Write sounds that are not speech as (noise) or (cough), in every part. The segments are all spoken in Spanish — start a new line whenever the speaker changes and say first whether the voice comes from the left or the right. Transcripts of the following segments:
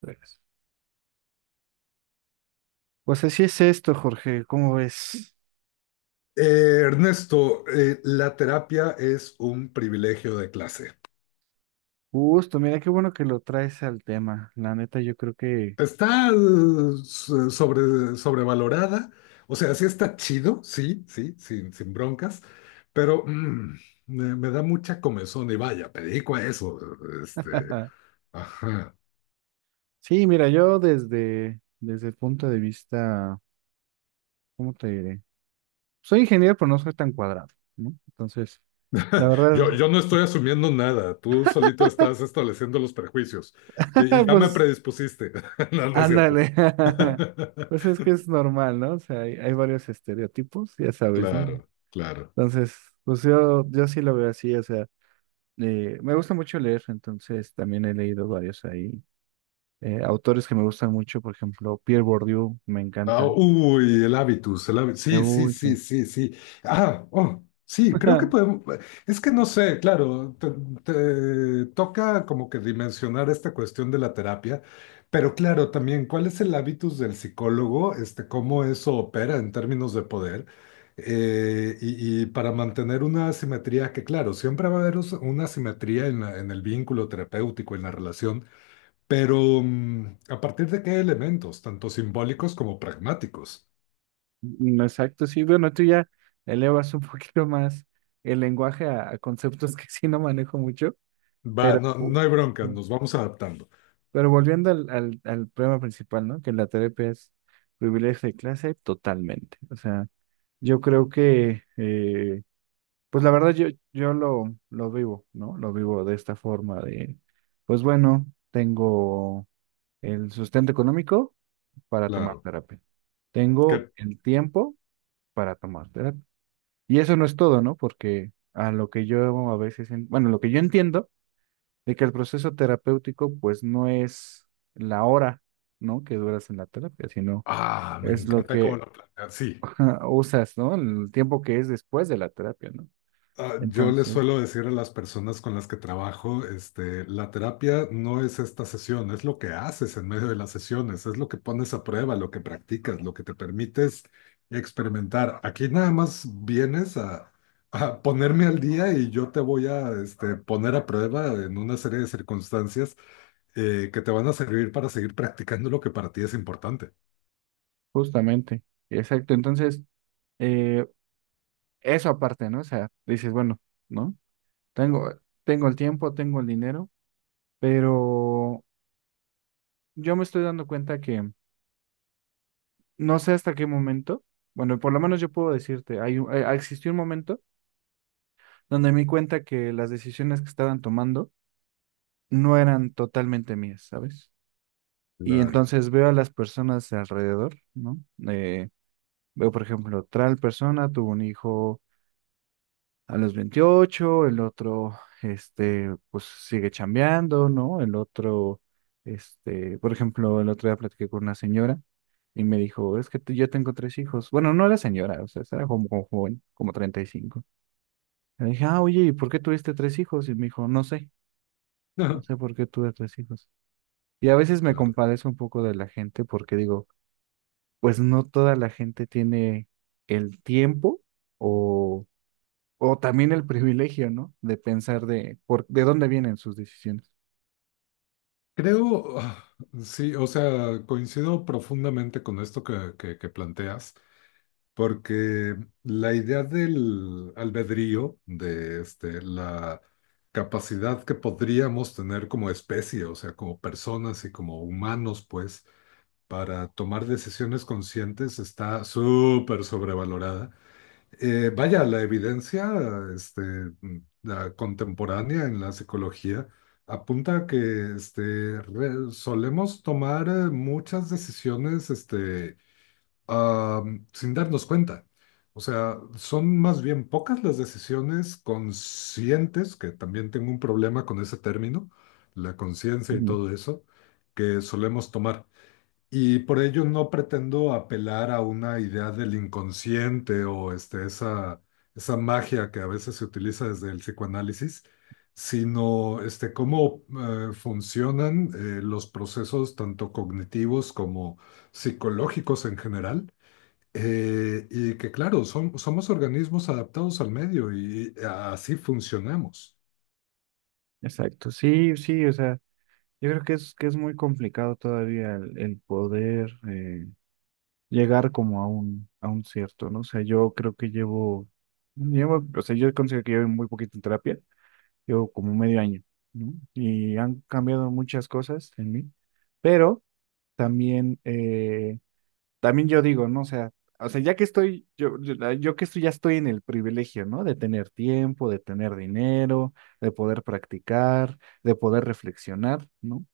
right: Pues pues así es esto, Jorge, ¿cómo ves?
left: Ernesto, la terapia es un privilegio de clase.
right: Justo, mira, qué bueno que lo traes al tema. La neta, yo creo que...
left: Está eh, Sobrevalorada, o sea, sí está chido, sí, sí, sin broncas, pero me da mucha comezón y vaya, me dedico a eso. Este,
right: (laughs)
left: ajá.
right: Sí, mira, yo desde el punto de vista, ¿cómo te diré? Soy ingeniero, pero no soy tan cuadrado, ¿no? Entonces, la
left: (laughs)
right: verdad,
left: Yo no estoy asumiendo nada, tú solito estás estableciendo los prejuicios y
right: (laughs)
left: ya me
right: pues,
left: predispusiste. (laughs) No, no es cierto.
right: ándale. (laughs)
left: (laughs)
right: Pues es que es normal, ¿no? O sea, hay varios estereotipos, ya sabes, ¿no?
left: Claro, claro.
right: Entonces, pues yo sí lo veo así, o sea, me gusta mucho leer, entonces también he leído varios ahí. Autores que me gustan mucho, por ejemplo, Pierre Bourdieu, me
left: Ah,
right: encanta.
left: uy, el hábitus, el hábitus. Sí, sí,
right: Uy, sí.
left: sí, sí, sí. Ah, oh, sí, creo que
right: (laughs)
left: podemos. Es que no sé, claro, te toca como que dimensionar esta cuestión de la terapia, pero claro, también, ¿cuál es el hábitus del psicólogo? ¿Cómo eso opera en términos de poder? Y para mantener una asimetría, que claro, siempre va a haber una asimetría en en el vínculo terapéutico, en la relación, pero, ¿a partir de qué elementos, tanto simbólicos como pragmáticos?
right: Exacto, sí. Bueno, tú ya elevas un (laughs) poquito más el lenguaje a conceptos que sí no manejo mucho,
left: Va,
right: pero,
left: no, no hay bronca, nos vamos adaptando.
right: pero volviendo al problema principal, ¿no? Que la terapia es privilegio de clase totalmente. O sea, yo creo que, pues la verdad yo, yo lo vivo, ¿no? Lo vivo de esta forma de, pues bueno, tengo el sustento económico para tomar
left: Claro.
right: terapia.
left: Que,
right: Tengo el tiempo para tomar terapia. Y eso no es todo, ¿no? Porque a lo que yo a veces, bueno, lo que yo entiendo de que el proceso terapéutico pues no es la hora, ¿no? Que duras en la terapia, sino
left: ah, me
right: es lo
left: encanta cómo
right: que
left: lo planteas. Sí.
right: (laughs) usas, ¿no? El tiempo que es después de la terapia, ¿no?
left: Ah, yo les
right: Entonces,
left: suelo decir a las personas con las que trabajo, la terapia no es esta sesión, es lo que haces en medio de las sesiones, es lo que pones a prueba, lo que practicas, lo que te permites experimentar. Aquí nada más vienes a ponerme al día y yo te voy a, poner a prueba en una serie de circunstancias que te van a servir para seguir practicando lo que para ti es importante.
right: justamente, exacto. Entonces, eh, eso aparte, ¿no? O sea, dices, bueno, ¿no? Tengo, tengo el tiempo, tengo el dinero, pero yo me estoy dando cuenta que no sé hasta qué momento, bueno, por lo menos yo puedo decirte, existió un momento donde me di cuenta que las decisiones que estaban tomando no eran totalmente mías, ¿sabes? Y
left: Claro,
right: entonces veo a las personas alrededor, ¿no? Eh, Veo, por ejemplo, tal persona tuvo un hijo a los 28. El otro, este, pues sigue chambeando, ¿no? El otro, este, por ejemplo, el otro día platiqué con una señora. Y me dijo, es que yo tengo tres hijos. Bueno, no era señora, o sea, era como, como joven, como 35. Le dije, ah, oye, ¿y por qué tuviste tres hijos? Y me dijo, no sé, no sé
left: (laughs)
right: por qué tuve tres hijos. Y a veces me
left: claro.
right: compadezco un poco de la gente porque digo, pues no toda la gente tiene el tiempo o, o también el privilegio, ¿no? De pensar de dónde vienen sus decisiones.
left: Creo, ah, sí, o sea, coincido profundamente con esto que, que planteas, porque la idea del albedrío, de la capacidad que podríamos tener como especie, o sea, como personas y como humanos, pues, para tomar decisiones conscientes está súper sobrevalorada. Vaya, la evidencia este, mm, la contemporánea en la psicología apunta a que solemos tomar muchas decisiones ah, sin darnos cuenta. O sea, son más bien pocas las decisiones conscientes, que también tengo un problema con ese término, la conciencia y
right: Ujú.
left: todo eso, que solemos tomar. Y por ello no pretendo apelar a una idea del inconsciente o esa magia que a veces se utiliza desde el psicoanálisis, sino cómo funcionan los procesos tanto cognitivos como psicológicos en general. Y que claro, somos organismos adaptados al medio y así funcionamos.
right: Exacto, sí, sí, o sea, yo creo que es muy complicado todavía el poder. Llegar como a un cierto, ¿no? O sea, yo creo que llevo, llevo, o sea, yo considero que llevo muy poquito en terapia, llevo como medio año, ¿no? Y han cambiado muchas cosas en mí, pero también, también yo digo, ¿no? O sea, ya que estoy, yo que estoy, ya estoy en el privilegio, ¿no? De tener tiempo, de tener dinero, de poder practicar, de poder reflexionar, ¿no?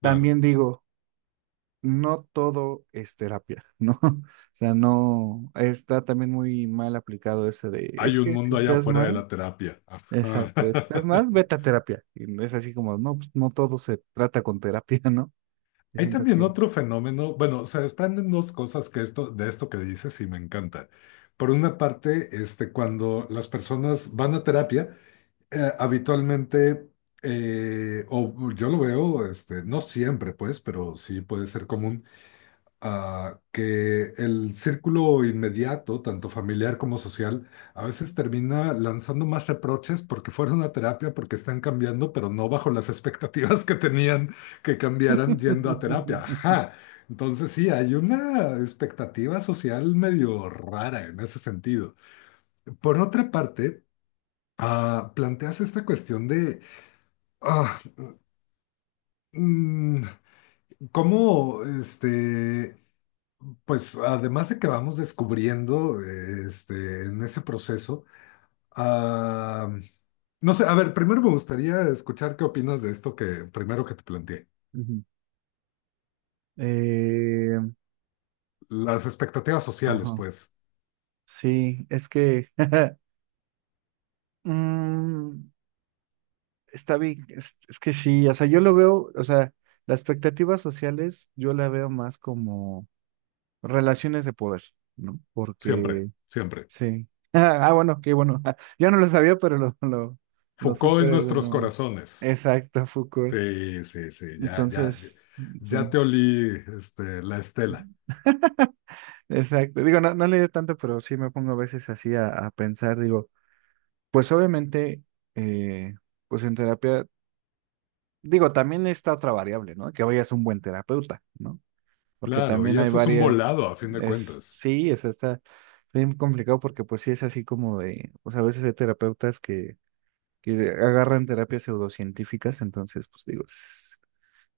left: Claro,
right: También digo, no todo es terapia, ¿no? (laughs) O sea, no, está también muy mal aplicado ese de, es
left: hay un
right: que si
left: mundo allá
right: estás
left: afuera de
right: mal,
left: la terapia. Ajá.
right: exacto, estás mal,
left: (laughs)
right: vete a terapia. Y no es así como, no, pues no todo se trata con terapia, (laughs) ¿no? Yo
left: Hay
right: siento
left: también
right: que...
left: otro fenómeno, bueno, se desprenden dos cosas que esto, de esto que dices y me encanta. Por una parte, cuando las personas van a terapia, habitualmente, o yo lo veo, no siempre, pues, pero sí puede ser común, que el círculo inmediato, tanto familiar como social, a veces termina lanzando más reproches porque fueron a terapia, porque están cambiando, pero no bajo las (laughs) expectativas que tenían que cambiaran yendo a terapia.
right: (laughs)
left: Ajá. Entonces sí, hay una expectativa social medio rara en ese sentido. Por otra parte, planteas esta cuestión de ah, mm, cómo este, pues además de que vamos descubriendo en ese proceso, ah, no sé, a ver, primero me gustaría escuchar qué opinas de esto que primero que te planteé.
right: Ujú. Eh,
left: Las expectativas sociales,
right: ajá,
left: pues,
right: sí, es que... (laughs) mm, está bien, es que sí, o sea, yo lo veo, o sea, las expectativas sociales yo la veo más como relaciones de poder, ¿no?
left: siempre,
right: Porque,
left: siempre.
right: sí. (laughs) Ah, bueno, qué bueno. (laughs) Yo no lo sabía, pero lo
left: Foucault
right: supe
left: en
right: de
left: nuestros
right: uno.
left: corazones.
right: Exacto, Foucault.
left: Sí, sí, sí, ya, ya, ya,
right: Entonces,
left: ya
right: sí.
left: te olí la estela.
right: (laughs) Exacto. Digo, no, no leí tanto, pero sí me pongo a veces así a pensar. Digo, pues obviamente, eh, pues en terapia, digo, también está otra variable, ¿no? Que vayas a un buen terapeuta, ¿no? Porque
left: Claro, y
right: también hay
left: eso es un volado
right: varias,
left: a fin de
right: es,
left: cuentas.
right: sí, es, está bien complicado porque pues sí es así como de, o sea, a veces hay terapeutas que agarran terapias pseudocientíficas, entonces pues digo,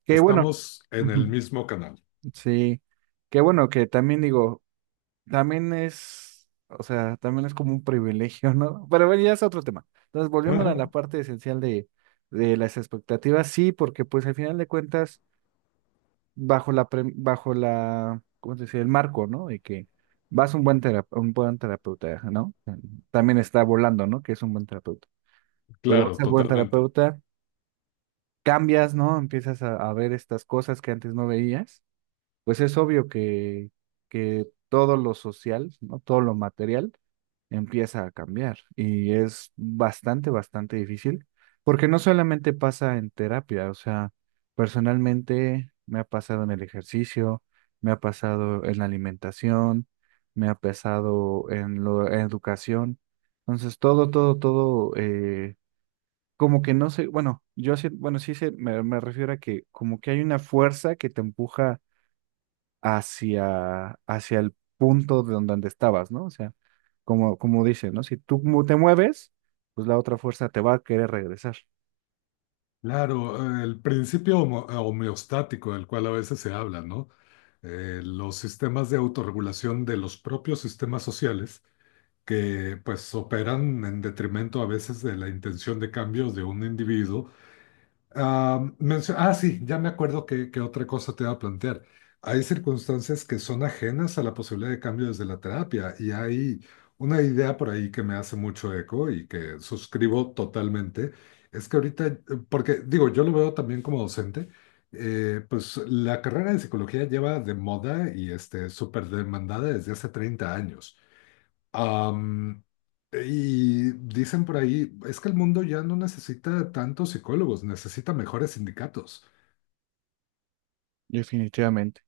right: que bueno,
left: Estamos en el
right: ujú,
left: mismo canal.
right: sí, que bueno, que también digo, también es, o sea, también es como un privilegio, ¿no? Pero bueno, ya es otro tema. Entonces volvemos a la
left: (laughs)
right: parte esencial de las expectativas, sí, porque pues al final de cuentas bajo la, ¿cómo se dice? El marco, ¿no? De que vas a un un buen terapeuta, ¿no? También está volando, ¿no? Que es un buen terapeuta. Pero
left: Claro,
right: vas a un buen
left: totalmente.
right: terapeuta, cambias, ¿no? Empiezas a ver estas cosas que antes no veías. Pues es obvio que todo lo social, ¿no? Todo lo material empieza a cambiar y es bastante difícil, porque no solamente pasa en terapia, o sea, personalmente me ha pasado en el ejercicio, me ha pasado en la alimentación, me ha pasado en en educación, entonces todo, como que no sé, bueno, yo sí, bueno, sí sé, me refiero a que como que hay una fuerza que te empuja hacia el punto de donde estabas, ¿no? O sea, como dice, ¿no? Si te mueves, pues la otra fuerza te va a querer regresar,
left: Claro, el principio homeostático del cual a veces se habla, ¿no? Los sistemas de autorregulación de los propios sistemas sociales que pues operan en detrimento a veces de la intención de cambios de un individuo. Ah, sí, ya me acuerdo que otra cosa te iba a plantear. Hay circunstancias que son ajenas a la posibilidad de cambio desde la terapia y hay una idea por ahí que me hace mucho eco y que suscribo totalmente. Es que ahorita, porque digo, yo lo veo también como docente, pues la carrera de psicología lleva de moda y súper demandada desde hace 30 años. Am, y dicen por ahí, es que el mundo ya no necesita tantos psicólogos, necesita mejores sindicatos.
right: definitivamente.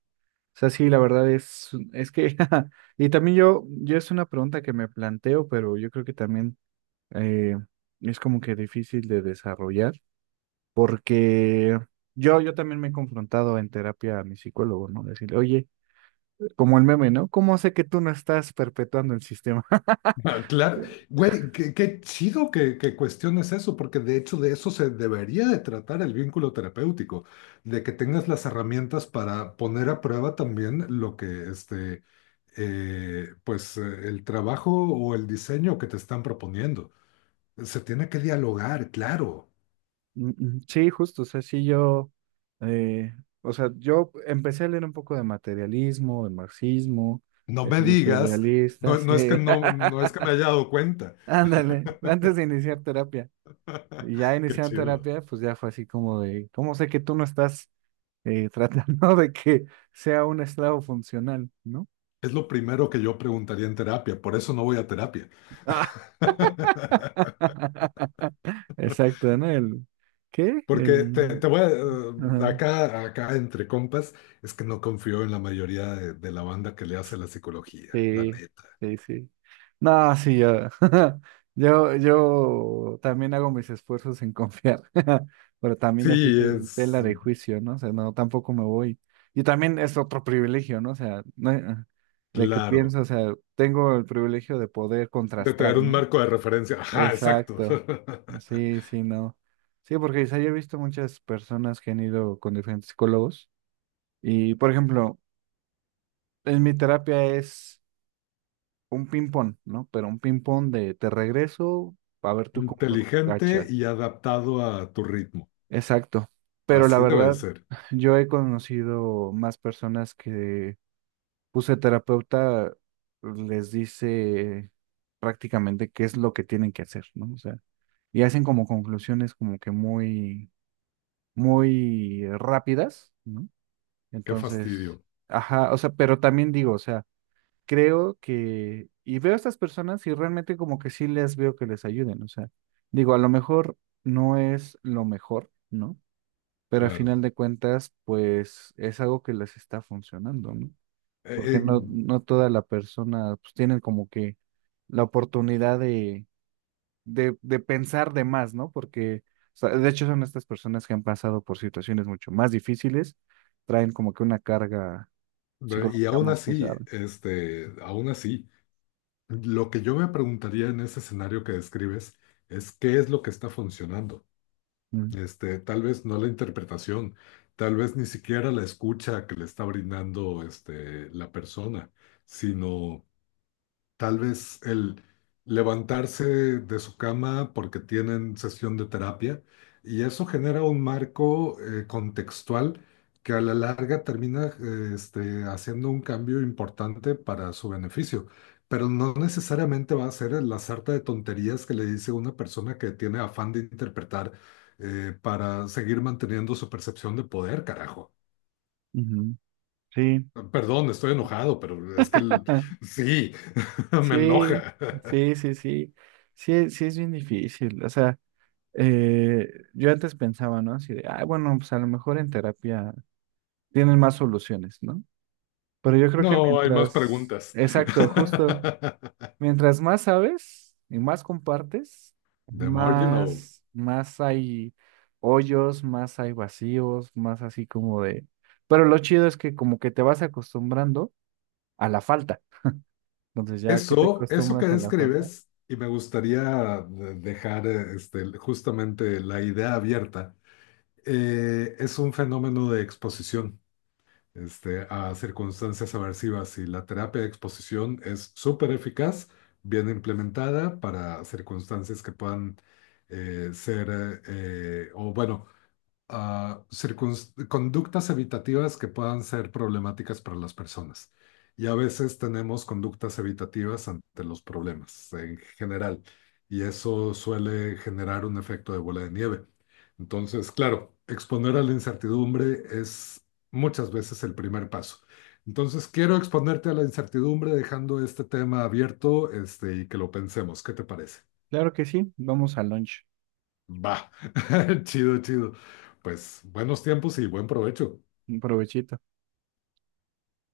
right: O sea, sí, la verdad es que, (laughs) y también yo es una pregunta que me planteo, pero yo creo que también eh, es como que difícil de desarrollar, porque yo también me he confrontado en terapia a mi psicólogo, ¿no? Decirle, oye, como el meme, ¿no? ¿Cómo sé que tú no estás perpetuando el sistema?
left: (laughs) Ah, claro,
right: (laughs)
left: güey, qué, qué chido que cuestiones eso, porque de hecho de eso se debería de tratar el vínculo terapéutico, de que tengas las herramientas para poner a prueba también lo que, pues el trabajo o el diseño que te están proponiendo. Se tiene que dialogar, claro.
right: Sí, justo, o sea, sí yo, eh, o sea, yo empecé a leer un poco de materialismo, de marxismo,
left: No
right: de
left: me
right: filosofía
left: digas,
right: idealista,
left: no,
right: sí,
left: no es que no, no es que me
right: (laughs)
left: haya dado cuenta.
right: ándale, antes de iniciar terapia. Y ya
left: (laughs) Qué
right: iniciando
left: chido.
right: terapia, pues ya fue así como de, ¿cómo sé que tú no estás (laughs) tratando de que sea un esclavo funcional, ¿no?
left: Es lo primero que yo preguntaría en terapia, por eso no voy a terapia. (laughs)
right: (laughs) Exacto, ¿no? El, ¿qué?
left: Porque
right: El,
left: te voy a,
right: ajá.
left: acá, acá entre compas, es que no confío en la mayoría de la banda que le hace la psicología, la
right: Sí,
left: neta.
right: sí, sí. No, sí, yo, (laughs) yo también hago mis esfuerzos en confiar, (laughs) pero
left: Sí,
right: también así que
left: es
right: tela de juicio, ¿no? O sea, no, tampoco me voy. Y también es otro privilegio, ¿no? O sea, de que
left: claro,
right: pienso, o sea, tengo el privilegio de poder
left: de
right: contrastar,
left: tener un
right: ¿no?
left: marco de referencia. Ajá, exacto.
right: Exacto.
left: (laughs)
right: Sí, sí, no. Sí, porque quizá yo he visto muchas personas que han ido con diferentes psicólogos y, por ejemplo, en mi terapia es un ping-pong, ¿no? Pero un ping-pong de te regreso a ver tú cómo lo
left: Inteligente
right: cachas.
left: y adaptado a tu ritmo.
right: Exacto. Pero la
left: Así debe de
right: verdad,
left: ser.
right: yo he conocido más personas que puse terapeuta les dice prácticamente qué es lo que tienen que hacer, ¿no? O sea, y hacen como conclusiones como que muy rápidas, ¿no?
left: Qué
right: Entonces,
left: fastidio,
right: ajá, o sea, pero también digo, o sea, creo que, y veo a estas personas y realmente como que sí les veo que les ayuden, o sea, digo, a lo mejor no es lo mejor, ¿no? Pero al
left: claro.
right: final de cuentas, pues es algo que les está funcionando, ¿no? Porque
left: Eh,
right: no, no toda la persona, pues tienen como que la oportunidad de, de pensar de más, ¿no? Porque, o sea, de hecho, son estas personas que han pasado por situaciones mucho más difíciles, traen como que una carga
left: y
right: psicológica
left: aún
right: más
left: así,
right: pesada.
left: aún así, lo que yo me preguntaría en ese escenario que describes es qué es lo que está funcionando.
right: Mm,
left: Tal vez no la interpretación, tal vez ni siquiera la escucha que le está brindando, la persona, sino tal vez el levantarse de su cama porque tienen sesión de terapia y eso genera un marco contextual que a la larga termina haciendo un cambio importante para su beneficio. Pero no necesariamente va a ser la sarta de tonterías que le dice una persona que tiene afán de interpretar para seguir manteniendo su percepción de poder, carajo.
right: ujú, Sí.
left: Perdón, estoy enojado, pero es que
right: (laughs)
left: sí, (laughs) me
right: Sí,
left: enoja.
right: sí, sí, sí. Sí, sí es bien difícil. O sea, eh, yo antes pensaba, ¿no? Así de, ah, bueno, pues a lo mejor en terapia tienen más soluciones, ¿no? Pero yo creo que
left: No, hay más
right: mientras,
left: preguntas.
right: exacto, justo,
left: (laughs)
right: mientras más sabes y más compartes,
left: The more you know.
right: más hay hoyos, más hay vacíos, más así como de... Pero lo chido es que como que te vas acostumbrando a la falta. Entonces ya que te
left: Eso que
right: acostumbras a la falta.
left: describes, y me gustaría dejar justamente la idea abierta, es un fenómeno de exposición a circunstancias aversivas y la terapia de exposición es súper eficaz, bien implementada para circunstancias que puedan o bueno, a conductas evitativas que puedan ser problemáticas para las personas. Y a veces tenemos conductas evitativas ante los problemas en general, y eso suele generar un efecto de bola de nieve. Entonces, claro, exponer a la incertidumbre es muchas veces el primer paso. Entonces, quiero exponerte a la incertidumbre dejando este tema abierto, y que lo pensemos. ¿Qué te parece?
right: Claro que sí, vamos al lunch.
left: Va, (laughs) chido, chido. Pues buenos tiempos y buen provecho.
right: Un provechito.